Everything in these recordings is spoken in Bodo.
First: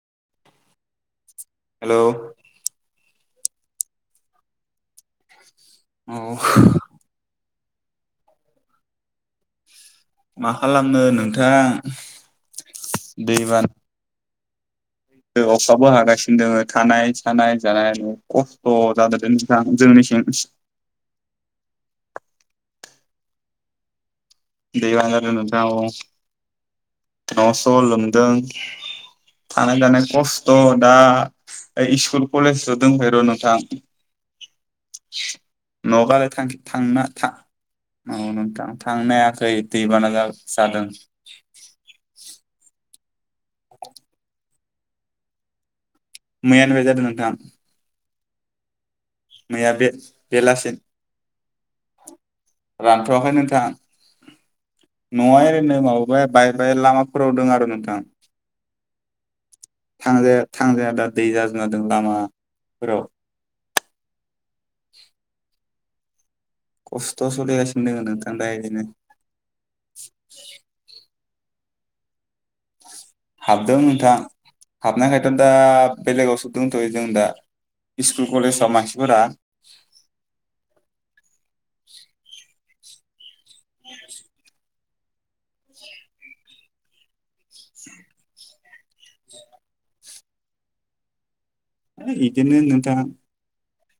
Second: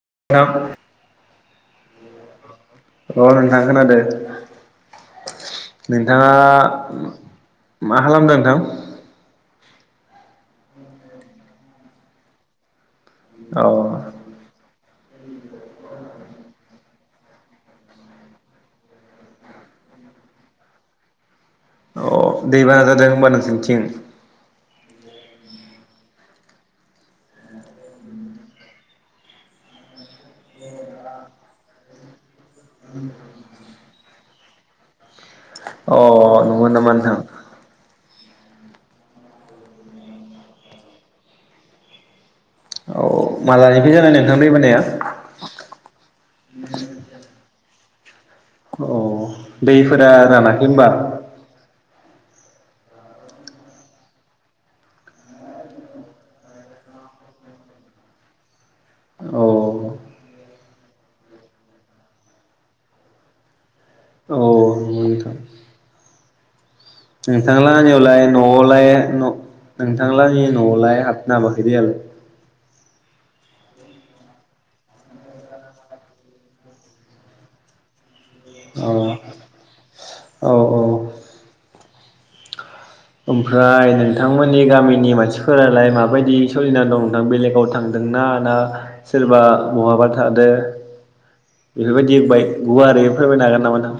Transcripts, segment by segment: [unintelligible] हेलौ अ नोंथां खोनादों। औ नोंथाङा। मा खालामदों नोंथां? मा खालामो नोंथां। औ दैबाना अखाबो हागासिनो दोङो थानाय थानाय जानाय खस्थ' जादों नोंथां जोंनि थिं अ दैबाना जादों होनबा नोंसिनिथिं। दैेबान जादों नोंथां औ। न'स' लोमदों थानाय जानाय खस्थ' दा सिस्कुल कलेजस दंफै र' नोंथां अ न' गालाय नुगो नामा थांना नोंथां। थां औ नोंथां थांनो हायाखै दैबाना जादों। औ। मालानिफ्राय जानाय नोंथां दैबानाया? [inaudible] मैयानिफ्राय बे जादों नोंथां। अ मैया बे दैफोरा रानाखै बेलासि होनबा? रानथ'वाखै नोंथां न'आ ओरैनो माबाय बाय बाय लामाफोराव दं आरो नोंथां। औ थांजाया थांजाया दा दै जाजोबना दं लामाफोराव [inaudible] खस्थ' सोलिगासिनो दोङो नोंथांलाहानियावलाय नोंथां दा इदिनो न'आवलाय न' नोंथांलाहानि न'आवलाय हाब ना हाबाखै दैयालाय? हाबदों नोंथां हाबनायखायथ' दा बेलेगावसो दोंथ'यो जों दा। इस स्कुल कलेजाव मानसिफोरा [inaudible] अ औ औ ओमफ्राय नोंथांमोननि गामि नि मानसिफोरालाय माबायदि सोलिना दं नोंथां बेलेगाव थांदोंना ना सोरबा बहाबा थादो बेफोरबायदि बाय इदिनो नोंथां गुवारै फोरमायनो हागोन नामा नोंथां?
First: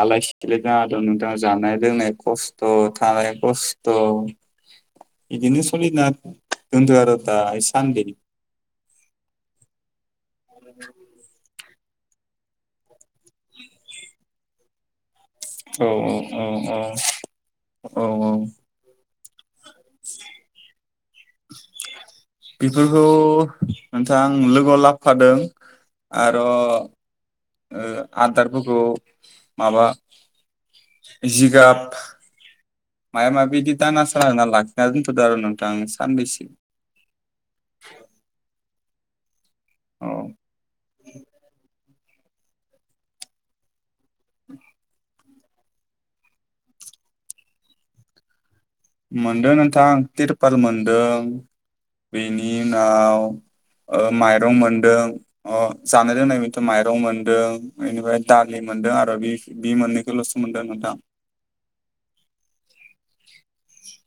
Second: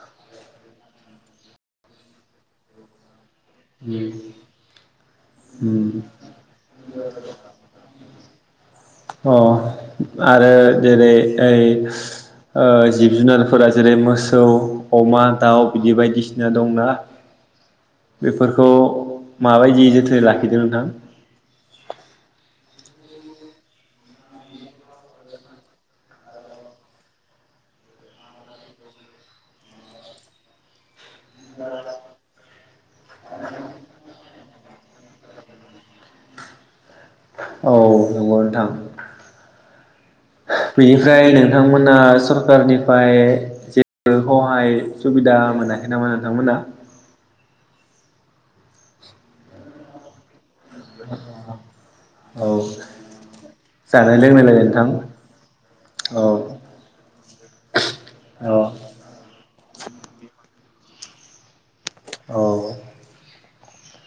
आलाय सिलाय जाना दों नोंथां जानाय लोंनाय खस्थ' थानाय खस्थ' बिदिनो सोलिना दथ'यो र' दासान्दि अ आरो जेरै ओइ ओ जिब जुनारफोरा जेरै मोसौ अमा दाउ औ बिदि औ बायदिसिना औ दंना औ बेफोरखौ माबायदि जोथोनै लाखिदों नोंथां? फोरखौ नोंथां लोगोआव लाबोफादों आरो ओ आदारफोरखौ माबा जिगाब मायाबा माबि बिदि दाना साल होनना लाखिना दोनथ'दो आरो नोंथां साननैसो। औ नोंगौ नोंथां। औ बेनिफ्राय नोंथांमोना सरकारनिफ्राय जेबो हहाय सुबिदा मोनाखै नामा नोंथांमोना? मोनदों नोंथां तिर पाल मोन्दों औ बेनि उनाव ओ जानाय माइरं लोंनायलाय नोंथां मोनदों ओ जानाय औ लोंनायनिथ' माइरं मोन्दों बेनिफ्राय दालि औ मोनदों आरो बि बि मोननैखौल'सो मोनदों नोंथां। औ। [inaudible]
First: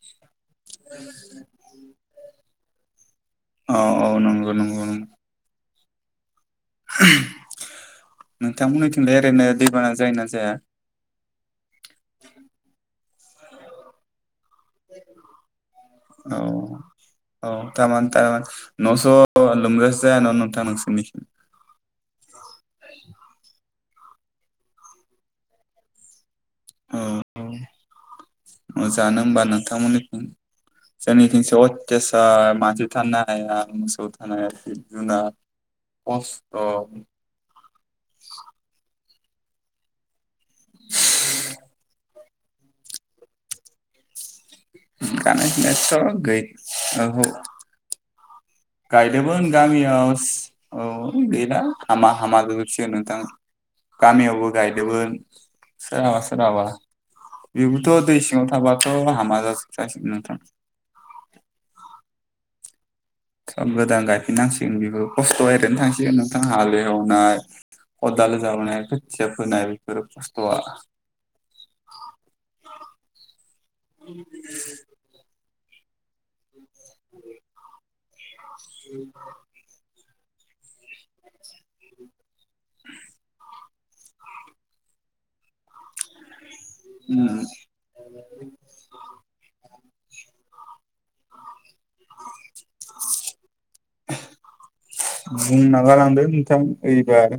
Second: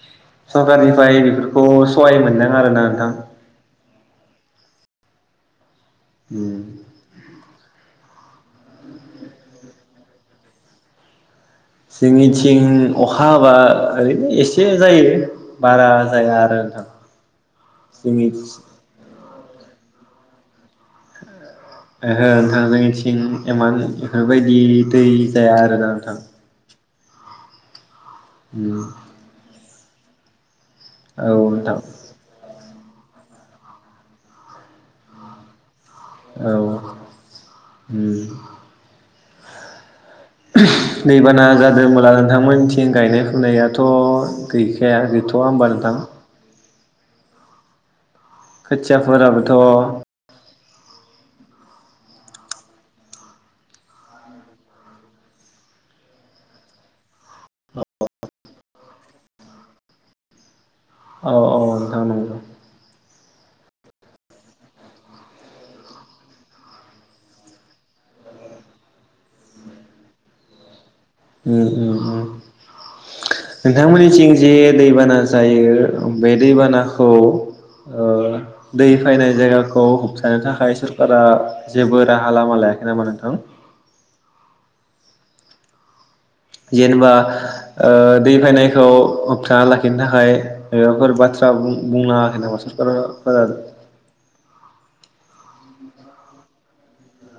सरकारनिफ्राय बेफोरखौ सहाय मोनदों आरोना नोंथां। औ औ नंगौ नंगौ नंगौ। उम। नोंथांमोननिथिंलाय ओरैनो दैबाना जायो ना जाया? जोंनिथिं अखा हाबा ओरैनो एसे एसे जायो बारा जाया औ आरो नोंथां जोंनि लोमनो जायान'नोंथां नोंसोरनिखिं? बेयायदि दै जाया आरोना नोंथां। उम औ जानो ओमबा नों नोंथां मोननिखिं। औ जोंनिखासो नोंथां अयतासार थानो हाया मोसौ थानो जिब -जुनार औ उम [unintelligible] दैबाना जादोंब्ला नोंथां मोनथिं गायनाय फुनायाथ गैखाया गैथ'वा होमबा नोंथां‌? औ हो गायदोंमोन खोथियाफोराबोथ' औ गामियाव औ गैला। हामा -हामा जाजोबसिगोन नोंथां गामियावबो गायदोंमोन सोरहाबा सोरहाबा बेबोथ' दै सिङाव थाबाथ' हामा जाजोबजासिगोन नोंथां। औ- औ नंथां नंगौ। गोदान गायफिननांसिगोन बेबो खस्थ' ओरैनो थांसिगोन नोंथां हालेवनाय खदाल जावनाय खोथिया फोनाय बेफोर खस्थ'आ। उम-उम -उम नोंथांमोननिथिं जे दैबाना जायो बे दै बाना खौ ओ दै फायनाय जायगाखौ [unintelligible] थाखाय सोरकारा जेबो राहा लामा लायाखै नामा नोंथां? जेनेबा उम, ओ दै फायनायखौ होबथाना लाखि नो थाखाय मायबाफोर बाथ्रा बुंलांङाखै नामा सखार फोराबो? बुंनो नागालांदों नोंथां ओइबार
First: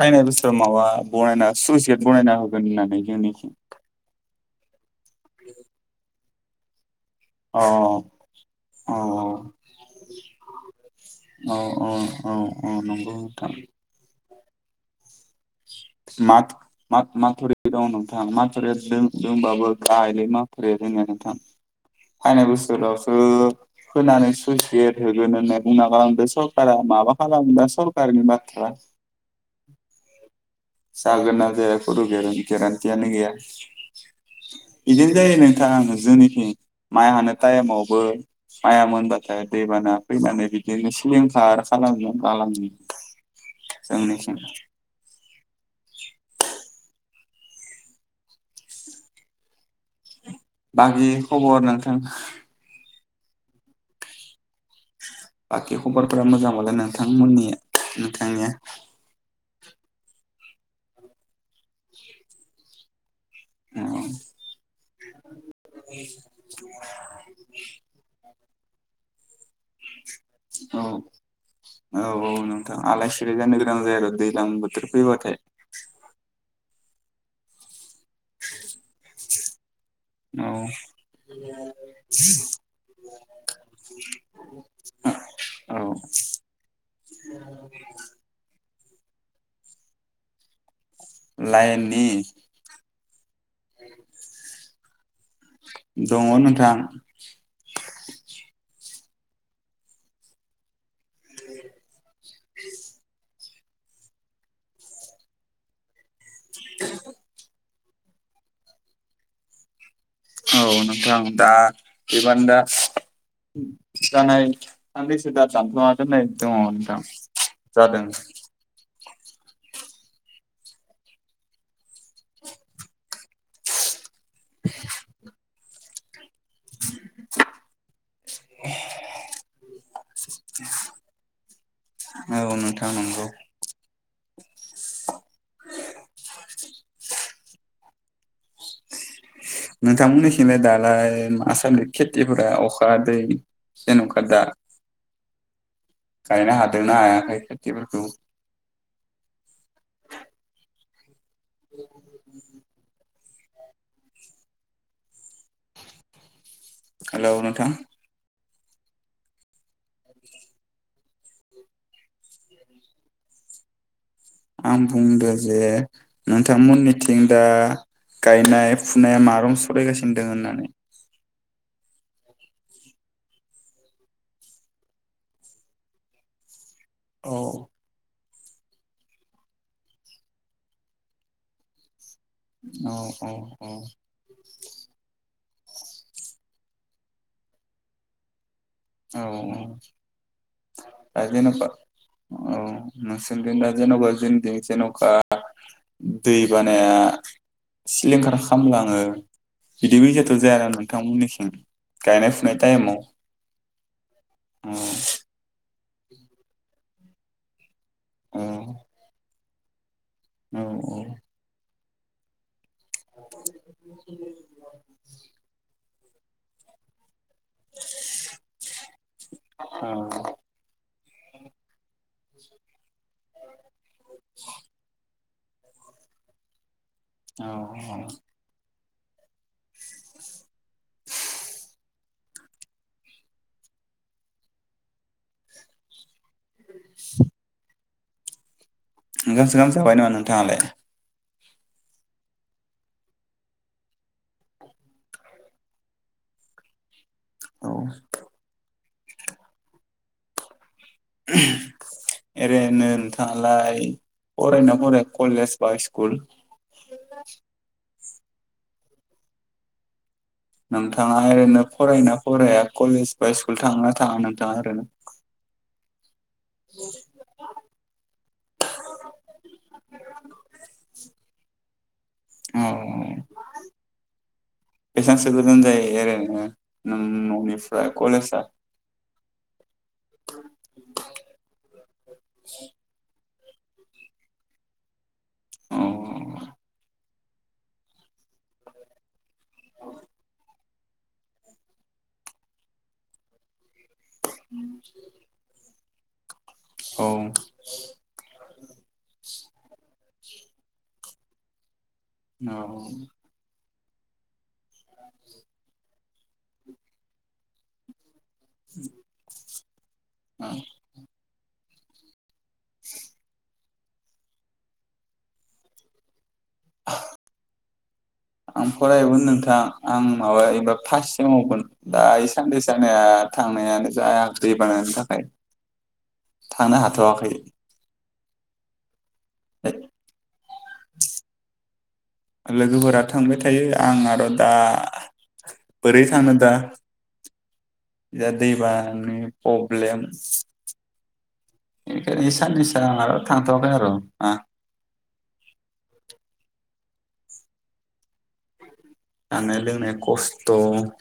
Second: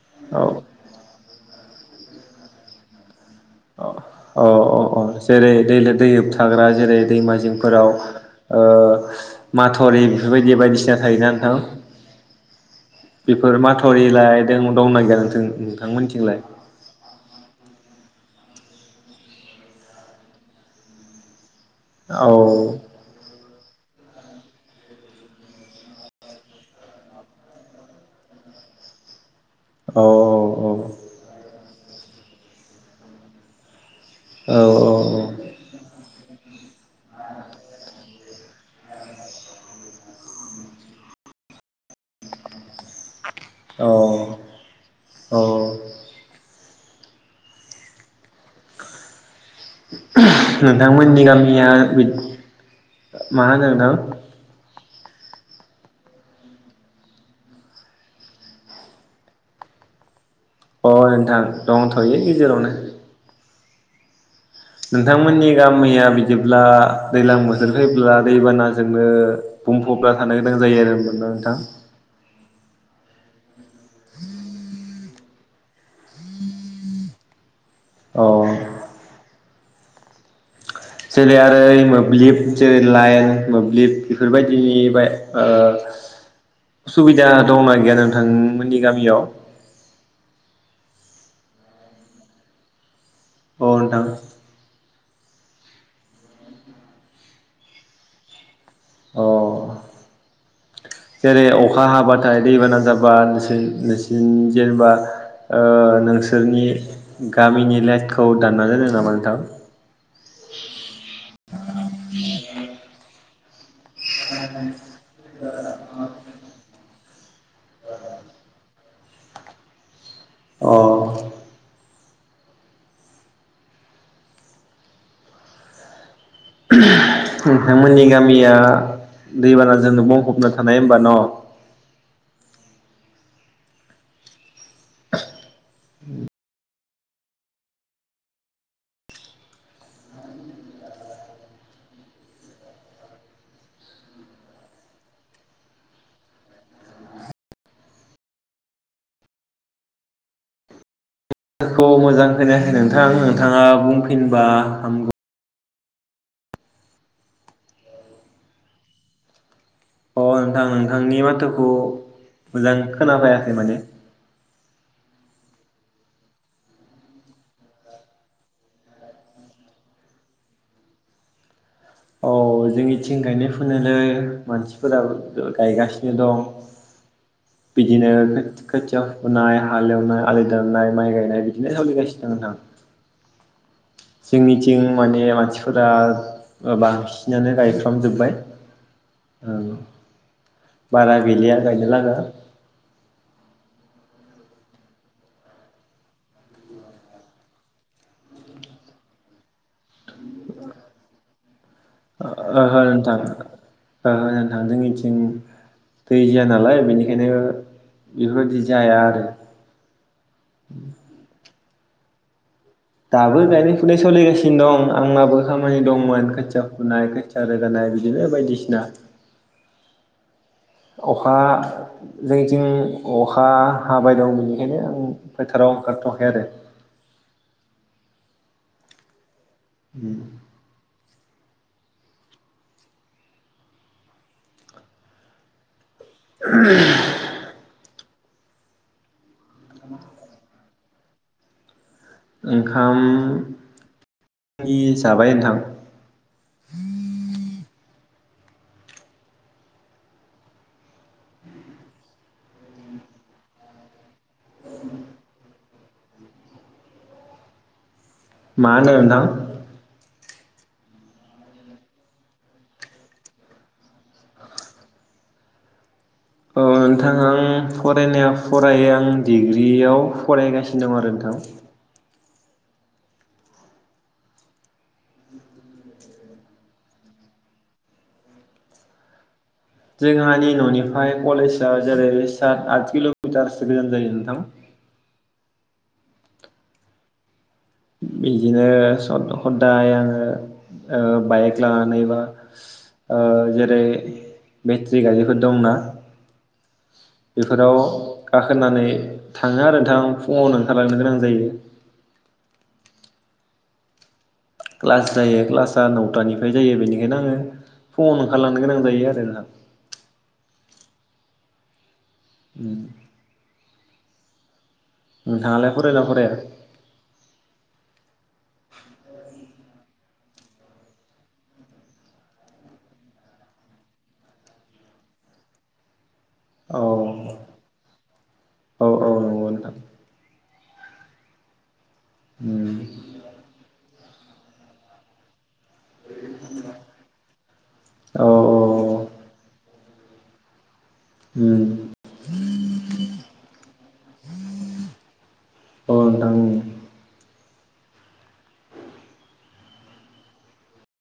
फायनाय बोसोराव औ माबा बनायना सुइसेट बनायना होगोन होननानै जोंनिथिं अ- अ -अ जेरै दै ले दै थाग्रा जेरै अ दैमाजिंफोराव ओ माथावरि बेफोरबायदि बायदिसिना थायोना नोंथां औ औ औ औ नंगौ नोंथां बिफोर माथावरिलाय देमु दंना गैया नोंथां नोंथांमोनथिंलाय माथ माथ माथरि दं नोंथां [unintelligible] माथुरिया दों दोंबाबो गाहायलै माथुरिया जोंनिया नोंथां औ फायनाय बोसोरावसो खोनानै सुइसगेट होगोन होननानै बुंना गालांदो सरकारा माबा खालाम दा सरखारानि बाथ्रा औ जागोना जाया खुनु गेरान्थि गेरान्थियानो गैया औ बिदिनो जायो नोंथां जोंनिखि माइ हानो टाइमावबो माइया मोनबाथाय दैबाना फैनानै बिदिनो सिलिंखार खालाना गालाङो जोंनिथिं अ [inaudible] बाखि नोंथांमोननि खबर गामिया नोंथां बिद मा होनो नोंथां बाकि खबरफोरा मोजां बालाय नोंथांमोननि नोंथांनिया अ नोंथां दंथ'यो गेजेरावनो अ नोंथांमोननि गामिया बिदिब्ला दैज्लां बोथोर फैब्ला दैबानाजों नो बुंफबना थानो गोनां औ जायो आरो ओमबा नोंथां औ नोंथां [unintelligible] [unintelligible] दैज्लां बोथोर फैबाथाय औ [inaudible] औ जेरै आरो मोब्लिब जेरै लाइन मोब्लिब बेफोरबायदिनि बाय औ ओ सुबिदा दंना गैया नोंथांमोन नि गामियाव लाइननि अ नोंथां दङ नोंथां अ जेरै अखा हाबाथाय दैबाना जाबा नोंसोर नोंसोरनि जेनेबा ओ नोंसोर सोरनि गामिनि लाइन खौ दानना दोनदों नामा नोंथां? औ नोंथां दा एबान दा जानाय साननैसो दा जानथ'आखै नै दङ जादों औ [inaudible] नोंथांमोननि गामिया दैबानाजोंनो बुंफबना थानाय होनबा न' औ नोंथां नंगौ [inaudible] नोंथांमोननिखिंलाय दालाय मा सानदि खेथिफोरा अखा दै जेन'खा दा गायनो हादोंना हायाखै खेथिफोरखौ? माथोखौ मोजां खोनायाखै नोंथां नों थाङा बुंफिनबा हामगौ हेलौ नोंथां अ नोंथां नोंथांनि माथोखौ मोजां खोनाफायाखै माने आं बुंदों जे नोंथांमोननिथिं दा गायनाय फुनाया मा रखम सोलायगासिनो दं होननानै? औ जोंनिथिं गायनाय फुनायालाय मानसिफोरा गायगासिनो दं। औ बिदिनो खो खोथिया फुनाय हालेवनाय आलि दाननाय माइ गायनाय बिदिनो [unintelligible] औ‌ औ जोंनिथिं माने मानसिफोरा बा बांसिनानो गायफ्रामजोबबाय औ औ बारा आरो गैलिया जेनबा गायनो लागा औ नोंसिनिखै दा जेनबा जोंनिथिं जेनखा दै बानाया सिलिंखार खालामलाङो बिदि बायसाथ' जायाना नोंथांमोननिखिं गायनाय फुनाय ओहो टाइमाव? नोंथां ओहो नोंथां औ जोंनिथिं दै जाया नालाय बेनि खायनो औ बेफोरबायदि जाया आरो। औ औ दाबो गायनाय फुनाय सोलिगासिनो दं आंनाबो खामानि दं। हौवानि खोथिया फुनाय खोथि थिया रोगानाय बिदिनो बायदिसिना औ अखा जोंथिं अखा हाबाय दं बेनिखायनो आं फोथाराव ओंखारथ'खै आरोे औ उम [inaudible] ओंखाम सोंखाम जाबाय नामा नोंथाङालाय? ओंखाम नि जाबाय नोंथां। औ ओरैनो नोंथाङालाय फरायो ना फराया कलेज बा स्कुल। मा होनदों नोंथां? नोंथाङा ओरैनो फरायो ना फराया कलेज बा स्कुल थांङो ना थाङा नोंथाङा ओरैनो? औ नोंथां आं फरायनायाव फरायो आं डिग्रियाव फरायगासिनो दं आरो नोंथां। औ बेसांसो गोजान जायो ओरैनो ननिफ्राय कलेजा? जोंहानि न'निफ्राय कलेजआ जेरै सात आट किल' मिथारसो गोजान जायो नोंथां। औ बिदिनो साद' खदाय आङो ओ बाइक लाानानै एबा ओ जेरै बेटारि गारिफोर दंना औ बेफोराव गाखोनानै थाङो आरो नोंथां फुङावनो ओंखारलांनो गोनां जायो। औ क्लास जायो क्लासा नौ थानिफ्राय जायो बेनिखायनो आङो फुंआव नो ओंखारलांनो गोनां जायो आरो नोंथां‌। उम नोंथाङालाय फरायो ना फराया? आं फरायोमोन नोंथां आं माबा एबार फार्स सेमावमोन दा इ साननैसो आंङो थांनायानो जायाखै दै बानानि थाखाय थांनो औ हाथ'वाखै औ औ नंगौ नोंथां [unintelligible] उम लोगोफोरा थांबाय थायो आं आरो दा बोरै थाङो दा औ दा दै औ बानानि अ प्रब्लेम उम इ साननैसोआ थांथ'आखै आरो आ अ नोंथां जानाय लोंनाया खस्थ'